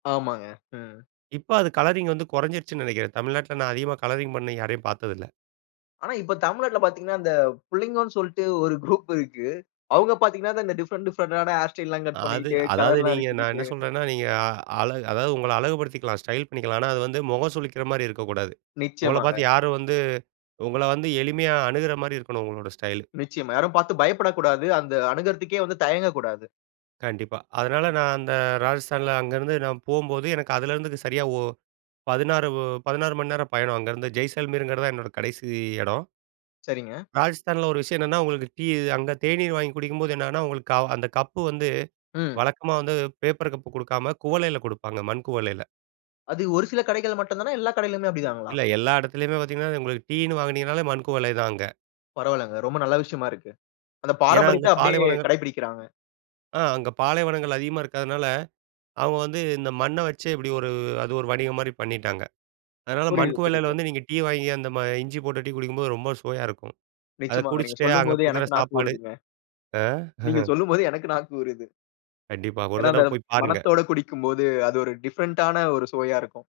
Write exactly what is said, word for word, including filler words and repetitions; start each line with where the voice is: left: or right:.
left: ஆமாங்க. ம்
right: இப்ப அது கலரிங் வந்து குறஞ்சிருச்சுன்னு நினைக்கிறேன். தமிழ்நாட்ல அதிகமா கலரிங் பண்ண யாரையும் பாத்தது இல்ல.
left: ஆனா, இப்ப தமிழ்நாட்ல பாத்தீங்கன்னா, இந்த புள்ளங்கோனு சொல்ட்டு ஒரு குரூப் இருக்கு. அவுங்க பாத்தீங்கன்னா, இந்த டிஃபரண்ட், டிஃபரண்ட்டான ஹேர் ஸ்டைல்லாம் கட்
right: அது
left: பண்ணிக்கிட்டு,
right: அதாவது
left: கலர்ல்லாம்
right: நீங்க நான் என்ன
left: அடிச்சுக்கிட்டு.
right: சொல்றேன்னா நீங்க அழ அதாவது உங்கள அழகு படுத்திக்கலாம், ஸ்டைல் பண்ணிக்கலாம். ஆனா, அது வந்து முகம் சுளிக்கிற மாரி இருக்கக்கூடாது. உங்கள
left: நிச்சயமாங்க.
right: பாத்து யாரும் வந்து, உங்கள வந்து எளிமையா அணுகிற மாரி இருக்கணும் உங்களோட ஸ்டைலு.
left: நிச்சயமா. யாரும் பாத்து பயப்படக்கூடாது. அந்த அணுகுறதுக்கே வந்து தயங்கக்கூடாது.
right: கண்டிப்பா. அதனால நான் அந்த ராஜஸ்தான்ல அங்க இருந்து நான் போம்போது, எனக்கு அதுல இருந்து சரியா, ஒ பதினாறு மணி நேரம் பயணம் அங்க இருந்து ஜெய்சால்மீர்ங்கிறது தான் என்னோட கடைசி எடம்.
left: சரிங்க.
right: ராஜஸ்தான்ல ஒரு விஷயம் என்னென்னா உங்களுக்கு டீ அங்க தேநீர் வாங்கி குடிக்கும்போது என்னன்னா அந்த, க கப்பு வந்து
left: ம்.
right: வழக்கமா வந்து பேப்பர் கப்பு குடுக்காம, குவளைல க்டுப்பாங்க மண் குவளைல.
left: அது ஒரு சில கடைகள்ல மட்டும் தானா? எல்லா கடைகளிலுமே அப்டிதாங்களா?
right: இல்ல. எல்லா எடத்துலயுமே பாத்தீங்கன்னா, உங்களுக்கு டீன்னு வாங்கினீங்கனாலே மண் குவளை தான் அங்க.
left: பரவால்லங்க. ரொம்ப நல்ல விஷயமா இருக்கு. அந்த
right: ஏன்னா, அங்க
left: பாரம்பரியத்த அப்டியே
right: பாலைவனங்கற
left: கடைபிடிக்கிறாங்க.
right: ஆ. அங்க பாலைவனங்கள் அதிகமா இருக்கதனால, அவுங்க வந்து இந்த மண்ண வச்சே இப்டி ஒரு அது ஒரு வணிகம் மாரி பண்ணிட்டாங்க. அதனால
left: புரியுது.
right: மண்குவளைல
left: புரியுது.
right: வந்து நீங்க டீ வாங்கி அந்த ம இஞ்சி போட்டு டீ குடிக்கும்போது ரொம்ப சுவையா இருக்கும். அத
left: நிச்சயமாங்க. நீங்க
right: குடிச்சிட்டு அங்க
left: சொல்லும்போது,
right: குடுக்குற
left: எனக்கு நாக்கு
right: சாப்பாடு
left: ஊருதுங்க.
right: ஆ
left: நீங்க சொல்லும்போது எனக்கு நாக்கு ஊருது.
right: கண்டிப்பா. ஒரு
left: ஏன்னா, அந்த
right: தடவ போயி பாருங்க.
left: மணத்தோட குடிக்கும் போது, அது ஒரு டிஃபரண்டான ஒரு சுவையா இருக்கும்.